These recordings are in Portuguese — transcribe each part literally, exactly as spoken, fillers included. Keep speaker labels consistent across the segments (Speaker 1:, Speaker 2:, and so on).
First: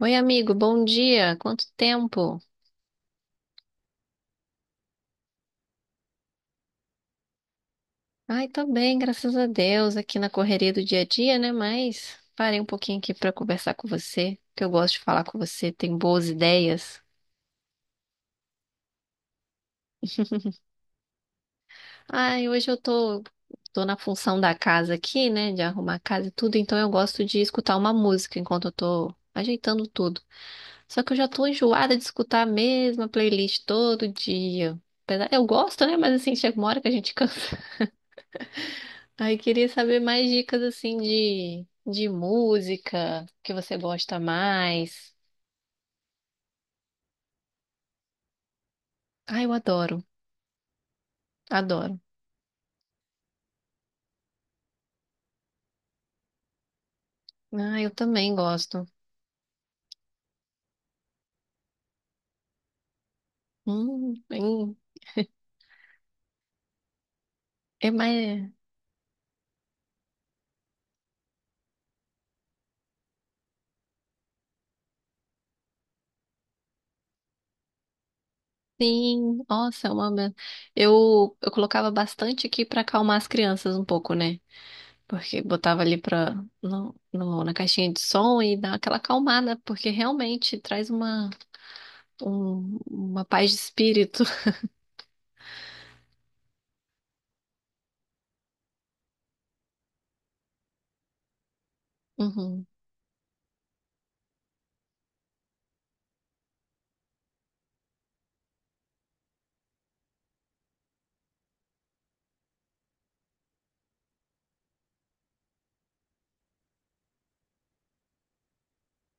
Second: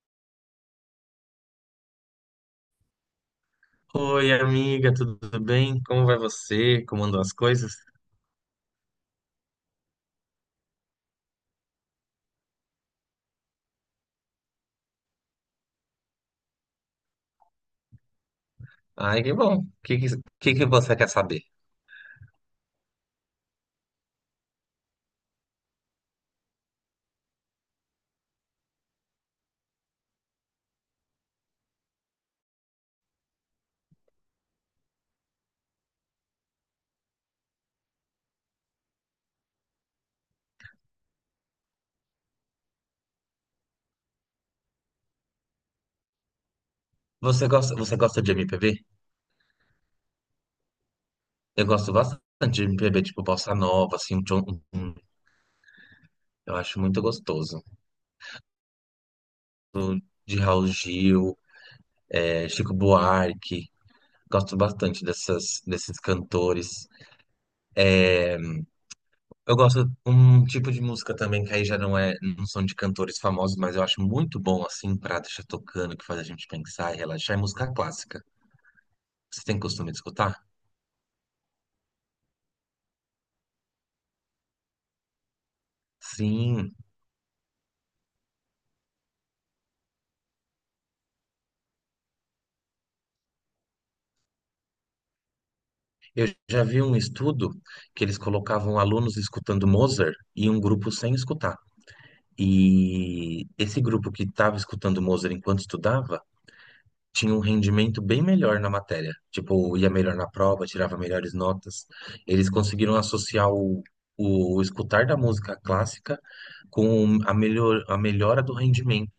Speaker 1: Oi, amigo, bom dia. Quanto tempo?
Speaker 2: Oi, amiga, tudo bem? Como vai você? Como andam as coisas?
Speaker 1: Ai, tô bem, graças a Deus, aqui na correria do dia a dia, né? Mas parei um pouquinho aqui pra conversar com você, que eu gosto de falar com você, tem boas ideias.
Speaker 2: Ai, que bom. O que, que, que que você quer saber?
Speaker 1: Ai, hoje eu tô, tô na função da casa aqui, né? De arrumar a casa e tudo, então eu gosto de escutar uma música enquanto eu tô ajeitando tudo. Só que eu já tô enjoada de escutar a mesma playlist todo dia. Apesar- Eu gosto, né? Mas assim, chega uma hora que a gente cansa. Aí queria saber mais dicas assim de, de música que você gosta mais.
Speaker 2: Você gosta, você gosta de M P B?
Speaker 1: Ah, eu adoro,
Speaker 2: Eu gosto
Speaker 1: adoro.
Speaker 2: bastante de M P B, tipo Bossa Nova, assim, um John- um- eu acho muito gostoso.
Speaker 1: Ah, eu também gosto.
Speaker 2: De Raul Gil, é, Chico Buarque,
Speaker 1: Hum,
Speaker 2: gosto
Speaker 1: hum.
Speaker 2: bastante dessas, desses cantores.
Speaker 1: É mais.
Speaker 2: Eu gosto um tipo de música também que aí já não é, não são de cantores famosos, mas eu acho muito bom, assim, pra deixar tocando, que faz a gente pensar e relaxar, é música clássica.
Speaker 1: Sim,
Speaker 2: Você tem
Speaker 1: nossa, é
Speaker 2: costume de
Speaker 1: uma... me-
Speaker 2: escutar?
Speaker 1: eu eu colocava bastante aqui pra acalmar as crianças um pouco, né? Porque botava ali pra,
Speaker 2: Sim,
Speaker 1: no, no- na caixinha de som e dá aquela acalmada, porque realmente traz uma, um- uma paz de espírito.
Speaker 2: eu já vi um estudo que eles colocavam alunos escutando Mozart e um grupo sem escutar.
Speaker 1: Uhum.
Speaker 2: E esse grupo que estava escutando Mozart enquanto estudava tinha um rendimento bem melhor na matéria. Tipo, ia melhor na prova, tirava melhores notas. Eles conseguiram associar o, o escutar da música clássica com a, melhor, a melhora do rendimento.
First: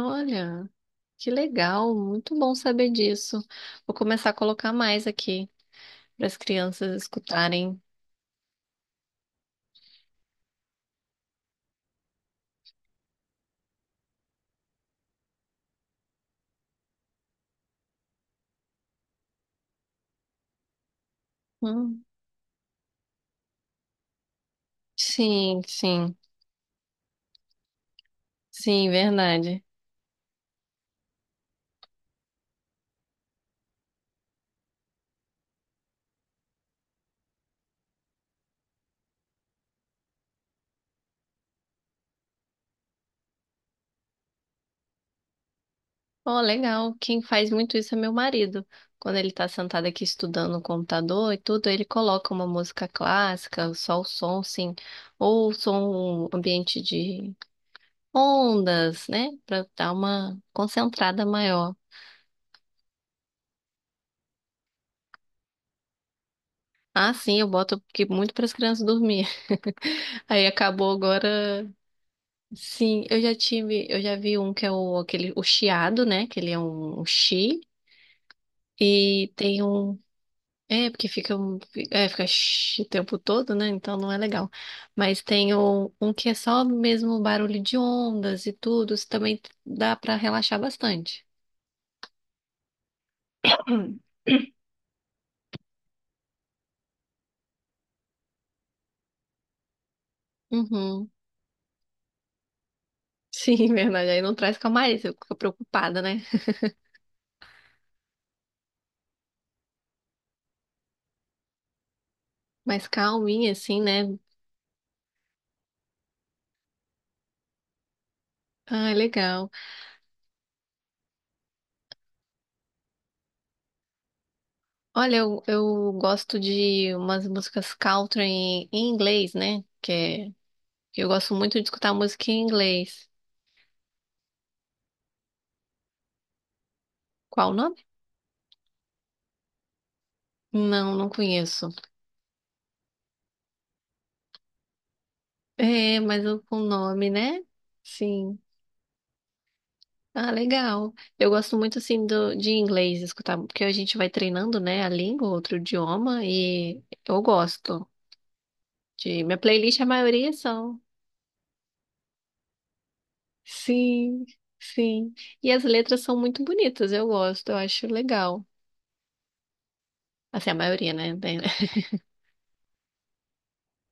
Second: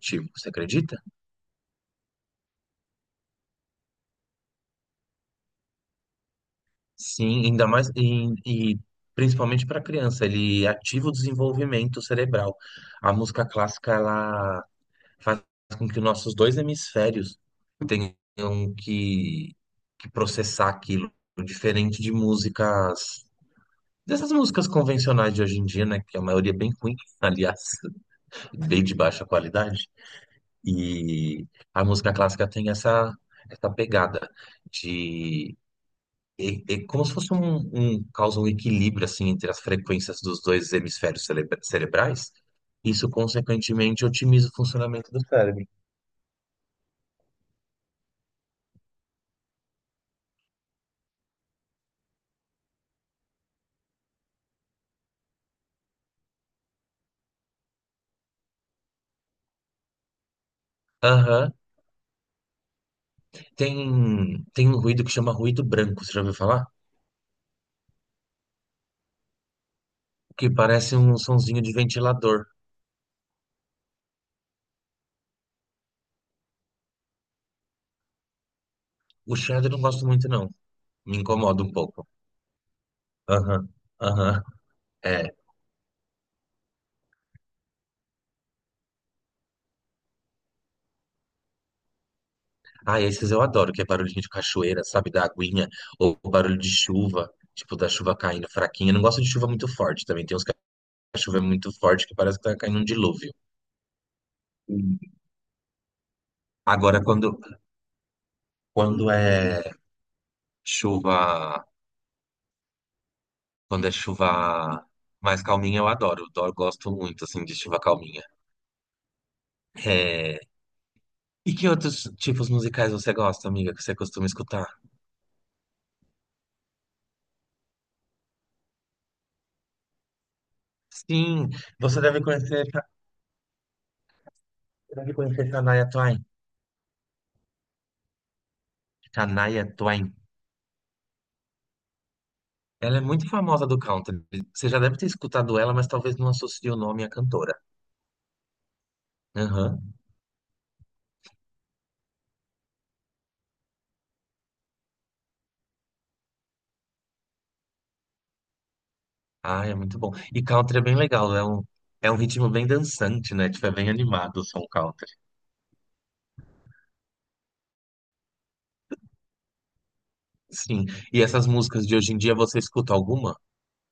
Speaker 2: Tipo, você acredita?
Speaker 1: Que legal, muito bom saber disso. Vou começar a colocar mais aqui para as crianças
Speaker 2: Sim, ainda
Speaker 1: escutarem.
Speaker 2: mais e, e principalmente para criança, ele ativa o desenvolvimento cerebral. A música clássica ela faz com que nossos dois hemisférios tenham que, que processar aquilo, diferente
Speaker 1: Hum,
Speaker 2: de músicas dessas músicas convencionais de hoje
Speaker 1: sim,
Speaker 2: em dia, né,
Speaker 1: sim,
Speaker 2: que a maioria é bem ruim, aliás, bem
Speaker 1: sim,
Speaker 2: de baixa
Speaker 1: verdade.
Speaker 2: qualidade. E a música clássica tem essa essa pegada é, é como se fosse um, um causa um equilíbrio assim entre as frequências dos dois hemisférios celebra- cerebrais. Isso, consequentemente, otimiza o funcionamento do cérebro.
Speaker 1: Oh, legal. Quem faz muito isso é meu marido. Quando ele está sentado aqui estudando no computador e tudo, ele coloca uma música clássica, só o som, sim, ou som ambiente de ondas, né, para dar uma concentrada
Speaker 2: Aham.
Speaker 1: maior.
Speaker 2: Tem, tem um ruído que chama ruído branco, você já ouviu falar?
Speaker 1: Ah, sim, eu boto porque muito para as crianças dormir. Aí
Speaker 2: Que
Speaker 1: acabou
Speaker 2: parece um sonzinho
Speaker 1: agora.
Speaker 2: de ventilador.
Speaker 1: Sim, eu já tive, eu já vi um que é o aquele o chiado, né? Que ele é um, um chi, e
Speaker 2: O
Speaker 1: tem
Speaker 2: chiado eu não
Speaker 1: um,
Speaker 2: gosto muito, não.
Speaker 1: é porque
Speaker 2: Me
Speaker 1: fica um,
Speaker 2: incomoda um
Speaker 1: é,
Speaker 2: pouco.
Speaker 1: fica chi o tempo todo, né?
Speaker 2: Aham.
Speaker 1: Então não é
Speaker 2: Aham.
Speaker 1: legal. Mas
Speaker 2: É.
Speaker 1: tem um, um que é só mesmo barulho de ondas e tudo, isso também dá pra relaxar bastante.
Speaker 2: Ah, esses eu adoro, que é barulhinho de cachoeira, sabe? Da aguinha. Ou barulho de chuva, tipo da chuva caindo fraquinha. Eu não gosto de chuva muito forte também. Tem uns
Speaker 1: Uhum.
Speaker 2: a chuva é muito forte que parece que tá caindo um dilúvio.
Speaker 1: Sim, verdade. Aí não traz calmaria,
Speaker 2: Sim.
Speaker 1: você fica preocupada, né?
Speaker 2: Agora, quando, quando é chuva,
Speaker 1: Mas calminha assim,
Speaker 2: quando é
Speaker 1: né?
Speaker 2: chuva mais calminha, eu adoro. Eu gosto muito, assim, de chuva calminha.
Speaker 1: Ah, é legal.
Speaker 2: É, e que outros tipos musicais você gosta, amiga, que você costuma escutar?
Speaker 1: Olha, eu, eu gosto de umas músicas country em, em inglês, né? Que é, eu gosto
Speaker 2: Sim,
Speaker 1: muito de escutar
Speaker 2: você deve
Speaker 1: música em
Speaker 2: conhecer,
Speaker 1: inglês.
Speaker 2: deve conhecer Shania Twain.
Speaker 1: Qual o nome?
Speaker 2: Shania Twain.
Speaker 1: Não, não conheço.
Speaker 2: Ela é muito famosa do country. Você já deve ter escutado ela, mas
Speaker 1: É,
Speaker 2: talvez
Speaker 1: mas
Speaker 2: não
Speaker 1: o, o
Speaker 2: associe o nome à
Speaker 1: nome, né?
Speaker 2: cantora.
Speaker 1: Sim.
Speaker 2: Aham.
Speaker 1: Ah, legal. Eu gosto muito, assim, do, de inglês escutar, porque a gente vai treinando, né, a língua, outro idioma, e eu gosto de... Minha
Speaker 2: Ah, é
Speaker 1: playlist, a
Speaker 2: muito bom.
Speaker 1: maioria
Speaker 2: E country
Speaker 1: são.
Speaker 2: é bem legal, é um, é um ritmo bem dançante, né? Tipo, é bem
Speaker 1: Sim,
Speaker 2: animado o som country.
Speaker 1: sim. E as letras são muito bonitas, eu gosto, eu acho legal. Assim, a
Speaker 2: Sim.
Speaker 1: maioria, né?
Speaker 2: E essas músicas de hoje em dia, você escuta alguma?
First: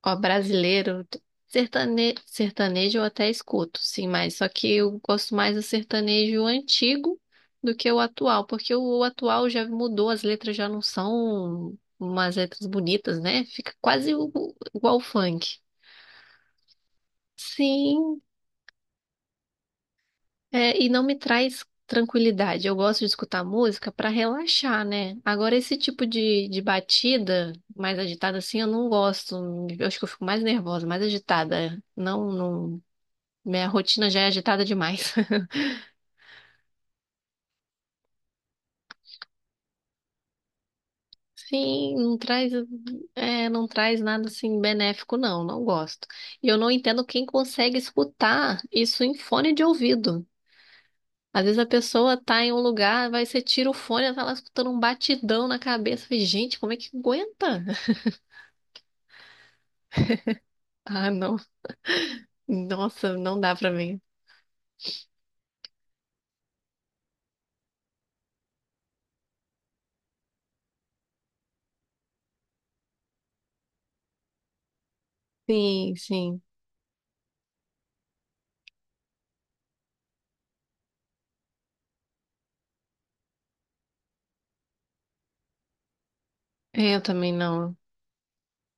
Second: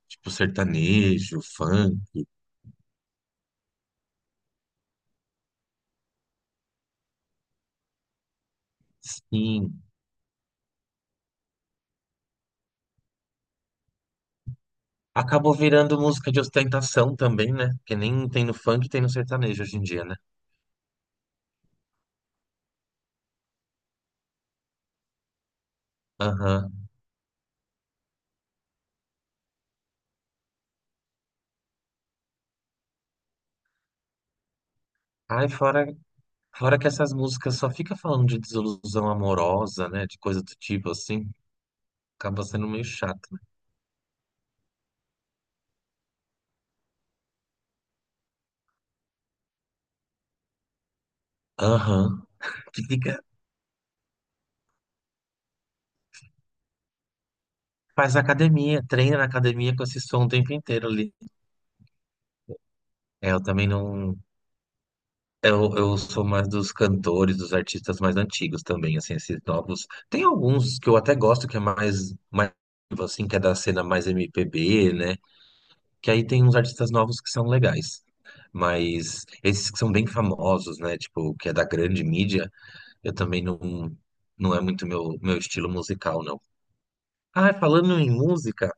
Speaker 1: Ó,
Speaker 2: Tipo,
Speaker 1: brasileiro,
Speaker 2: sertanejo,
Speaker 1: sertane...
Speaker 2: funk,
Speaker 1: sertanejo eu até escuto, sim, mas só que eu gosto mais do sertanejo antigo do que o atual, porque o, o atual já
Speaker 2: sim.
Speaker 1: mudou, as letras já não são umas letras bonitas, né? Fica quase o- o- igual o
Speaker 2: Acabou
Speaker 1: funk.
Speaker 2: virando música de ostentação também, né? Porque
Speaker 1: Sim,
Speaker 2: nem tem no funk, tem no sertanejo hoje em dia, né?
Speaker 1: é, e não me traz tranquilidade. Eu gosto de escutar música para relaxar, né? Agora, esse tipo de, de
Speaker 2: Aham.
Speaker 1: batida mais agitada assim, eu não gosto. Eu acho que eu fico mais nervosa, mais agitada. Não, não. Minha rotina já é agitada demais.
Speaker 2: Ai, fora, fora que essas músicas só fica falando de desilusão amorosa, né? De coisa do tipo assim.
Speaker 1: Sim, não
Speaker 2: Acaba
Speaker 1: traz,
Speaker 2: sendo meio chato, né?
Speaker 1: é, não traz nada assim benéfico, não, não gosto. E eu não entendo quem consegue escutar isso em fone de ouvido. Às vezes a pessoa
Speaker 2: Aham.
Speaker 1: tá em um
Speaker 2: Que
Speaker 1: lugar,
Speaker 2: fica
Speaker 1: vai, você tira o fone, ela tá lá escutando um batidão na cabeça. Eu Falei, gente, como é que aguenta?
Speaker 2: faz academia, treina na academia com esse som o tempo inteiro
Speaker 1: Ah,
Speaker 2: ali.
Speaker 1: não. Nossa,
Speaker 2: É,
Speaker 1: não
Speaker 2: eu
Speaker 1: dá
Speaker 2: também
Speaker 1: pra mim.
Speaker 2: não. Eu, eu sou mais dos cantores, dos artistas mais antigos também, assim, esses novos. Tem alguns que eu até gosto que é mais, mais assim, que é da cena mais M P B, né?
Speaker 1: Sim,
Speaker 2: Que aí
Speaker 1: sim.
Speaker 2: tem uns artistas novos que são legais. Mas esses que são bem famosos, né? Tipo, que é da grande mídia, eu também não, não é muito meu, meu estilo musical, não.
Speaker 1: É, eu também
Speaker 2: Ah,
Speaker 1: não.
Speaker 2: falando em música,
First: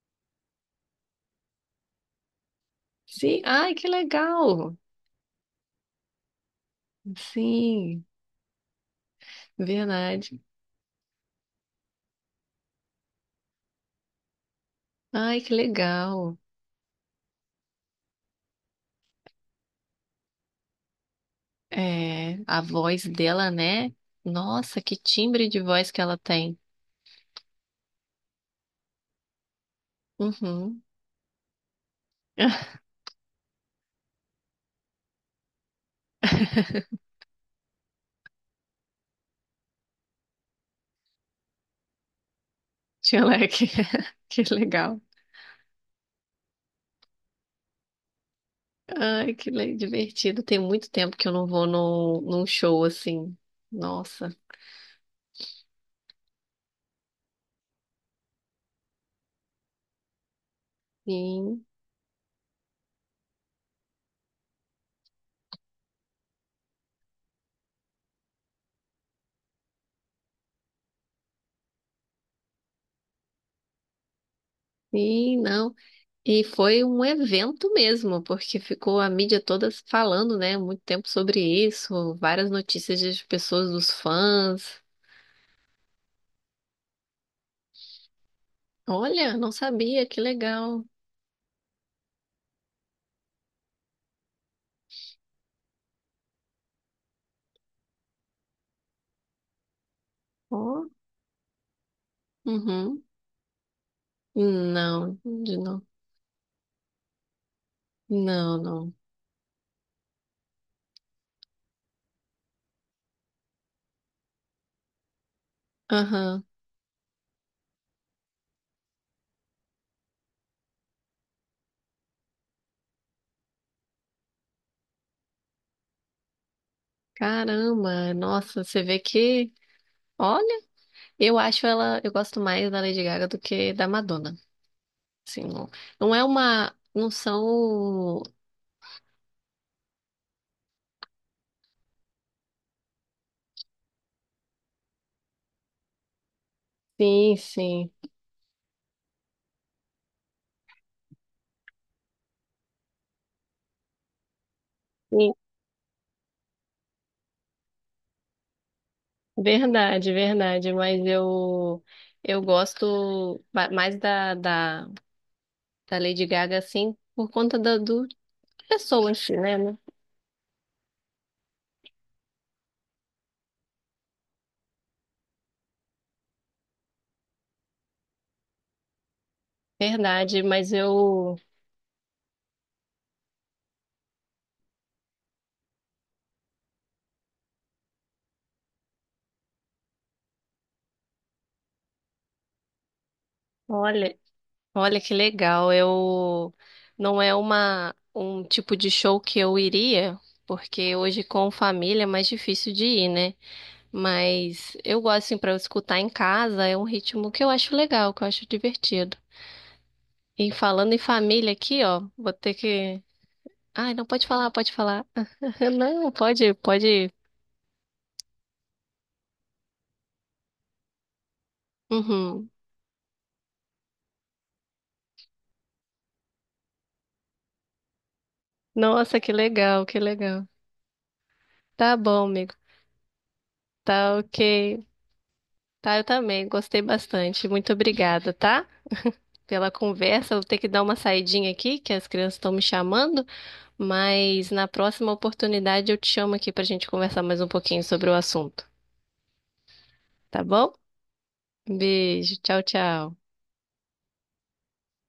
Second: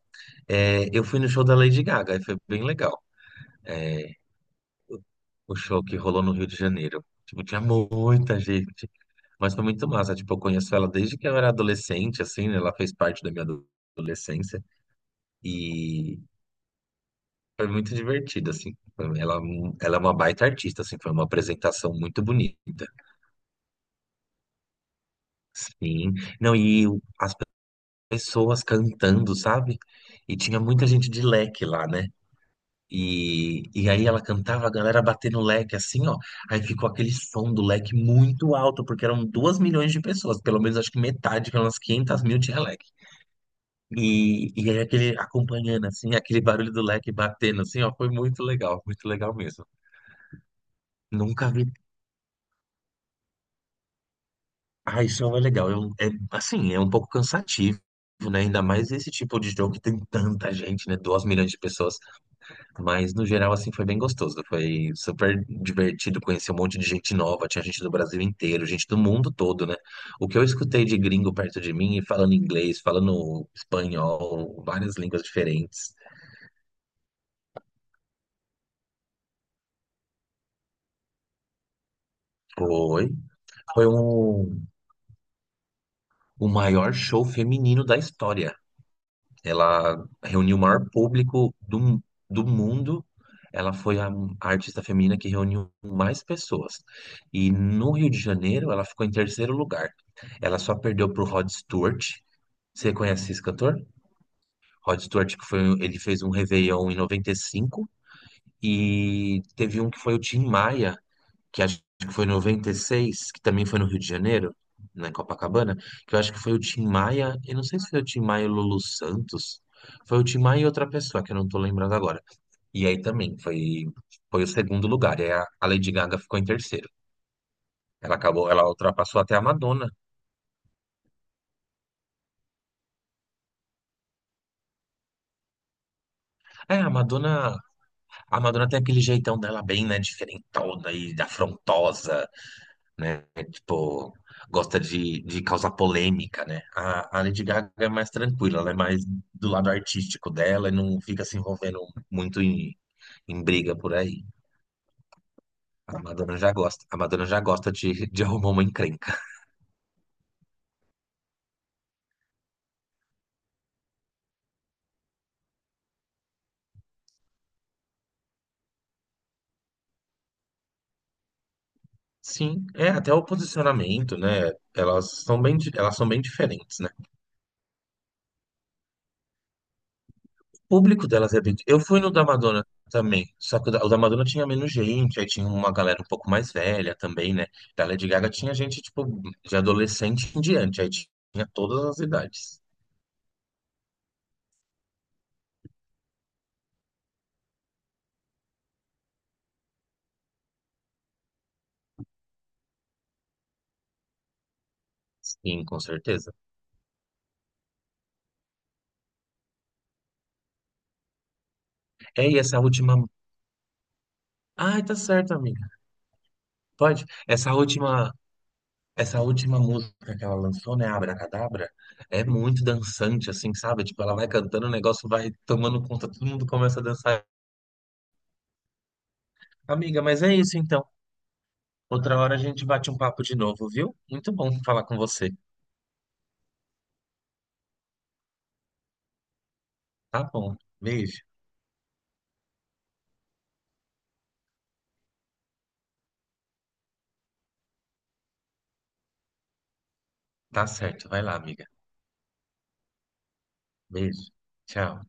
Speaker 2: é, eu fui no show da Lady Gaga e foi bem legal.
Speaker 1: Sim, ai, que legal.
Speaker 2: O show que rolou no Rio de Janeiro. Tipo, tinha
Speaker 1: Sim,
Speaker 2: muita gente, mas foi muito massa. Tipo, eu
Speaker 1: verdade.
Speaker 2: conheço ela desde que eu era adolescente, assim, né? Ela fez parte da minha ado- adolescência
Speaker 1: Ai, que
Speaker 2: e
Speaker 1: legal.
Speaker 2: foi muito divertido, assim. Ela, Ela é uma baita artista, assim, foi uma apresentação muito
Speaker 1: É, a
Speaker 2: bonita.
Speaker 1: voz dela, né? Nossa, que timbre de voz que
Speaker 2: Sim.
Speaker 1: ela
Speaker 2: Não,
Speaker 1: tem.
Speaker 2: e o- pessoas cantando, sabe? E tinha
Speaker 1: Uhum.
Speaker 2: muita gente de leque lá, né? E, e aí ela cantava, a galera batendo o leque assim, ó. Aí ficou aquele som do leque muito alto, porque eram duas milhões de pessoas, pelo menos acho que metade, pelas quinhentas mil tinha leque.
Speaker 1: Tia Leque. Que
Speaker 2: E, e aí
Speaker 1: legal.
Speaker 2: aquele acompanhando assim, aquele barulho do leque batendo assim, ó, foi muito legal, muito
Speaker 1: Ai,
Speaker 2: legal
Speaker 1: que
Speaker 2: mesmo.
Speaker 1: le- divertido. Tem muito tempo que eu não
Speaker 2: Nunca
Speaker 1: vou
Speaker 2: vi.
Speaker 1: no num show assim. Nossa,
Speaker 2: Ah, isso é legal. Eu, é, assim, é um pouco cansativo, né? Ainda mais esse tipo de jogo que tem tanta gente, né? Duas milhões de
Speaker 1: sim,
Speaker 2: pessoas. Mas no geral, assim, foi bem gostoso. Foi super divertido conhecer um monte de gente nova. Tinha gente do Brasil inteiro, gente do mundo todo, né? O que eu escutei de gringo perto de mim, falando inglês, falando espanhol, várias línguas
Speaker 1: sim, não.
Speaker 2: diferentes.
Speaker 1: E foi um evento mesmo, porque ficou a mídia toda falando, né, muito tempo sobre isso, várias notícias
Speaker 2: Foi,
Speaker 1: das pessoas,
Speaker 2: foi
Speaker 1: dos
Speaker 2: um,
Speaker 1: fãs.
Speaker 2: o maior show feminino da história.
Speaker 1: Olha, não
Speaker 2: Ela
Speaker 1: sabia, que
Speaker 2: reuniu o
Speaker 1: legal.
Speaker 2: maior público do, do mundo. Ela foi a, a artista feminina que reuniu mais pessoas. E no Rio de Janeiro, ela ficou em terceiro lugar. Ela só
Speaker 1: Ó,
Speaker 2: perdeu para o Rod Stewart. Você
Speaker 1: uhum.
Speaker 2: conhece esse cantor? Rod
Speaker 1: Não,
Speaker 2: Stewart, que
Speaker 1: de
Speaker 2: foi, um,
Speaker 1: novo.
Speaker 2: ele fez um Réveillon em noventa e cinco.
Speaker 1: Não, não.
Speaker 2: E cinco. E teve um que foi o Tim Maia, que acho que foi em noventa e seis que também foi no Rio de Janeiro, na Copacabana, que eu acho que
Speaker 1: Aham.
Speaker 2: foi o Tim Maia, e não sei se foi o Tim Maia e o Lulu Santos, foi o Tim Maia e outra pessoa, que eu não tô lembrando agora. E aí também foi, foi o segundo lugar, e a, a Lady Gaga ficou em terceiro.
Speaker 1: Caramba,
Speaker 2: Ela acabou,
Speaker 1: nossa,
Speaker 2: ela
Speaker 1: você vê
Speaker 2: ultrapassou até a
Speaker 1: que.
Speaker 2: Madonna.
Speaker 1: Olha, eu acho ela. Eu gosto mais da Lady Gaga do que da Madonna. Assim, não, não é uma.
Speaker 2: É, a
Speaker 1: Não
Speaker 2: Madonna,
Speaker 1: são.
Speaker 2: a Madonna tem aquele jeitão dela bem, né, diferentona e afrontosa, né? Tipo, gosta de, de causar polêmica, né? A, a
Speaker 1: Sim,
Speaker 2: Lady Gaga é
Speaker 1: sim.
Speaker 2: mais tranquila, ela é mais do lado artístico dela e não fica se envolvendo muito em, em briga por aí.
Speaker 1: Sim.
Speaker 2: A Madonna já gosta, a Madonna já gosta de, de arrumar uma encrenca.
Speaker 1: Verdade, verdade. Mas eu. Eu gosto ba- mais da, da, da Lady Gaga, assim, por conta da, do pessoa em si, né? né?
Speaker 2: Sim, é até o posicionamento, né? Elas são bem, di- elas são bem diferentes, né?
Speaker 1: Verdade, mas
Speaker 2: Público delas
Speaker 1: eu.
Speaker 2: é bem. Eu fui no da Madonna também, só que o da o da Madonna tinha menos gente, aí tinha uma galera um pouco mais velha também, né? Da Lady Gaga tinha gente, tipo, de adolescente em diante, aí tinha todas as idades.
Speaker 1: Olha. Olha que legal. Eu não é uma um tipo de show que eu iria, porque hoje com família é mais difícil de ir, né? Mas eu gosto assim para eu
Speaker 2: Sim, com
Speaker 1: escutar em
Speaker 2: certeza.
Speaker 1: casa, é um ritmo que eu acho legal, que eu acho divertido. E falando em família aqui, ó,
Speaker 2: É,
Speaker 1: vou
Speaker 2: e
Speaker 1: ter
Speaker 2: essa
Speaker 1: que...
Speaker 2: última.
Speaker 1: Ai, não pode falar, pode
Speaker 2: Ai, tá
Speaker 1: falar.
Speaker 2: certo, amiga.
Speaker 1: Não, pode,
Speaker 2: Pode.
Speaker 1: pode.
Speaker 2: Essa última. Essa última música que ela lançou, né, Abracadabra, é
Speaker 1: Uhum.
Speaker 2: muito dançante, assim, sabe? Tipo, ela vai cantando, o negócio vai tomando conta, todo mundo começa a dançar.
Speaker 1: Nossa, que legal, que
Speaker 2: Amiga, mas é
Speaker 1: legal.
Speaker 2: isso então.
Speaker 1: Tá
Speaker 2: Outra
Speaker 1: bom,
Speaker 2: hora a
Speaker 1: amigo.
Speaker 2: gente bate um papo de novo, viu?
Speaker 1: Tá
Speaker 2: Muito bom
Speaker 1: ok.
Speaker 2: falar com você.
Speaker 1: Tá, eu também. Gostei bastante. Muito obrigada, tá? Pela
Speaker 2: Tá
Speaker 1: conversa. Eu vou
Speaker 2: bom.
Speaker 1: ter que dar uma
Speaker 2: Beijo.
Speaker 1: saidinha aqui, que as crianças estão me chamando, mas na próxima oportunidade eu te chamo aqui para a gente conversar mais um pouquinho sobre o assunto, tá
Speaker 2: Tá
Speaker 1: bom?
Speaker 2: certo. Vai lá, amiga.
Speaker 1: Um beijo, tchau, tchau.
Speaker 2: Beijo. Tchau.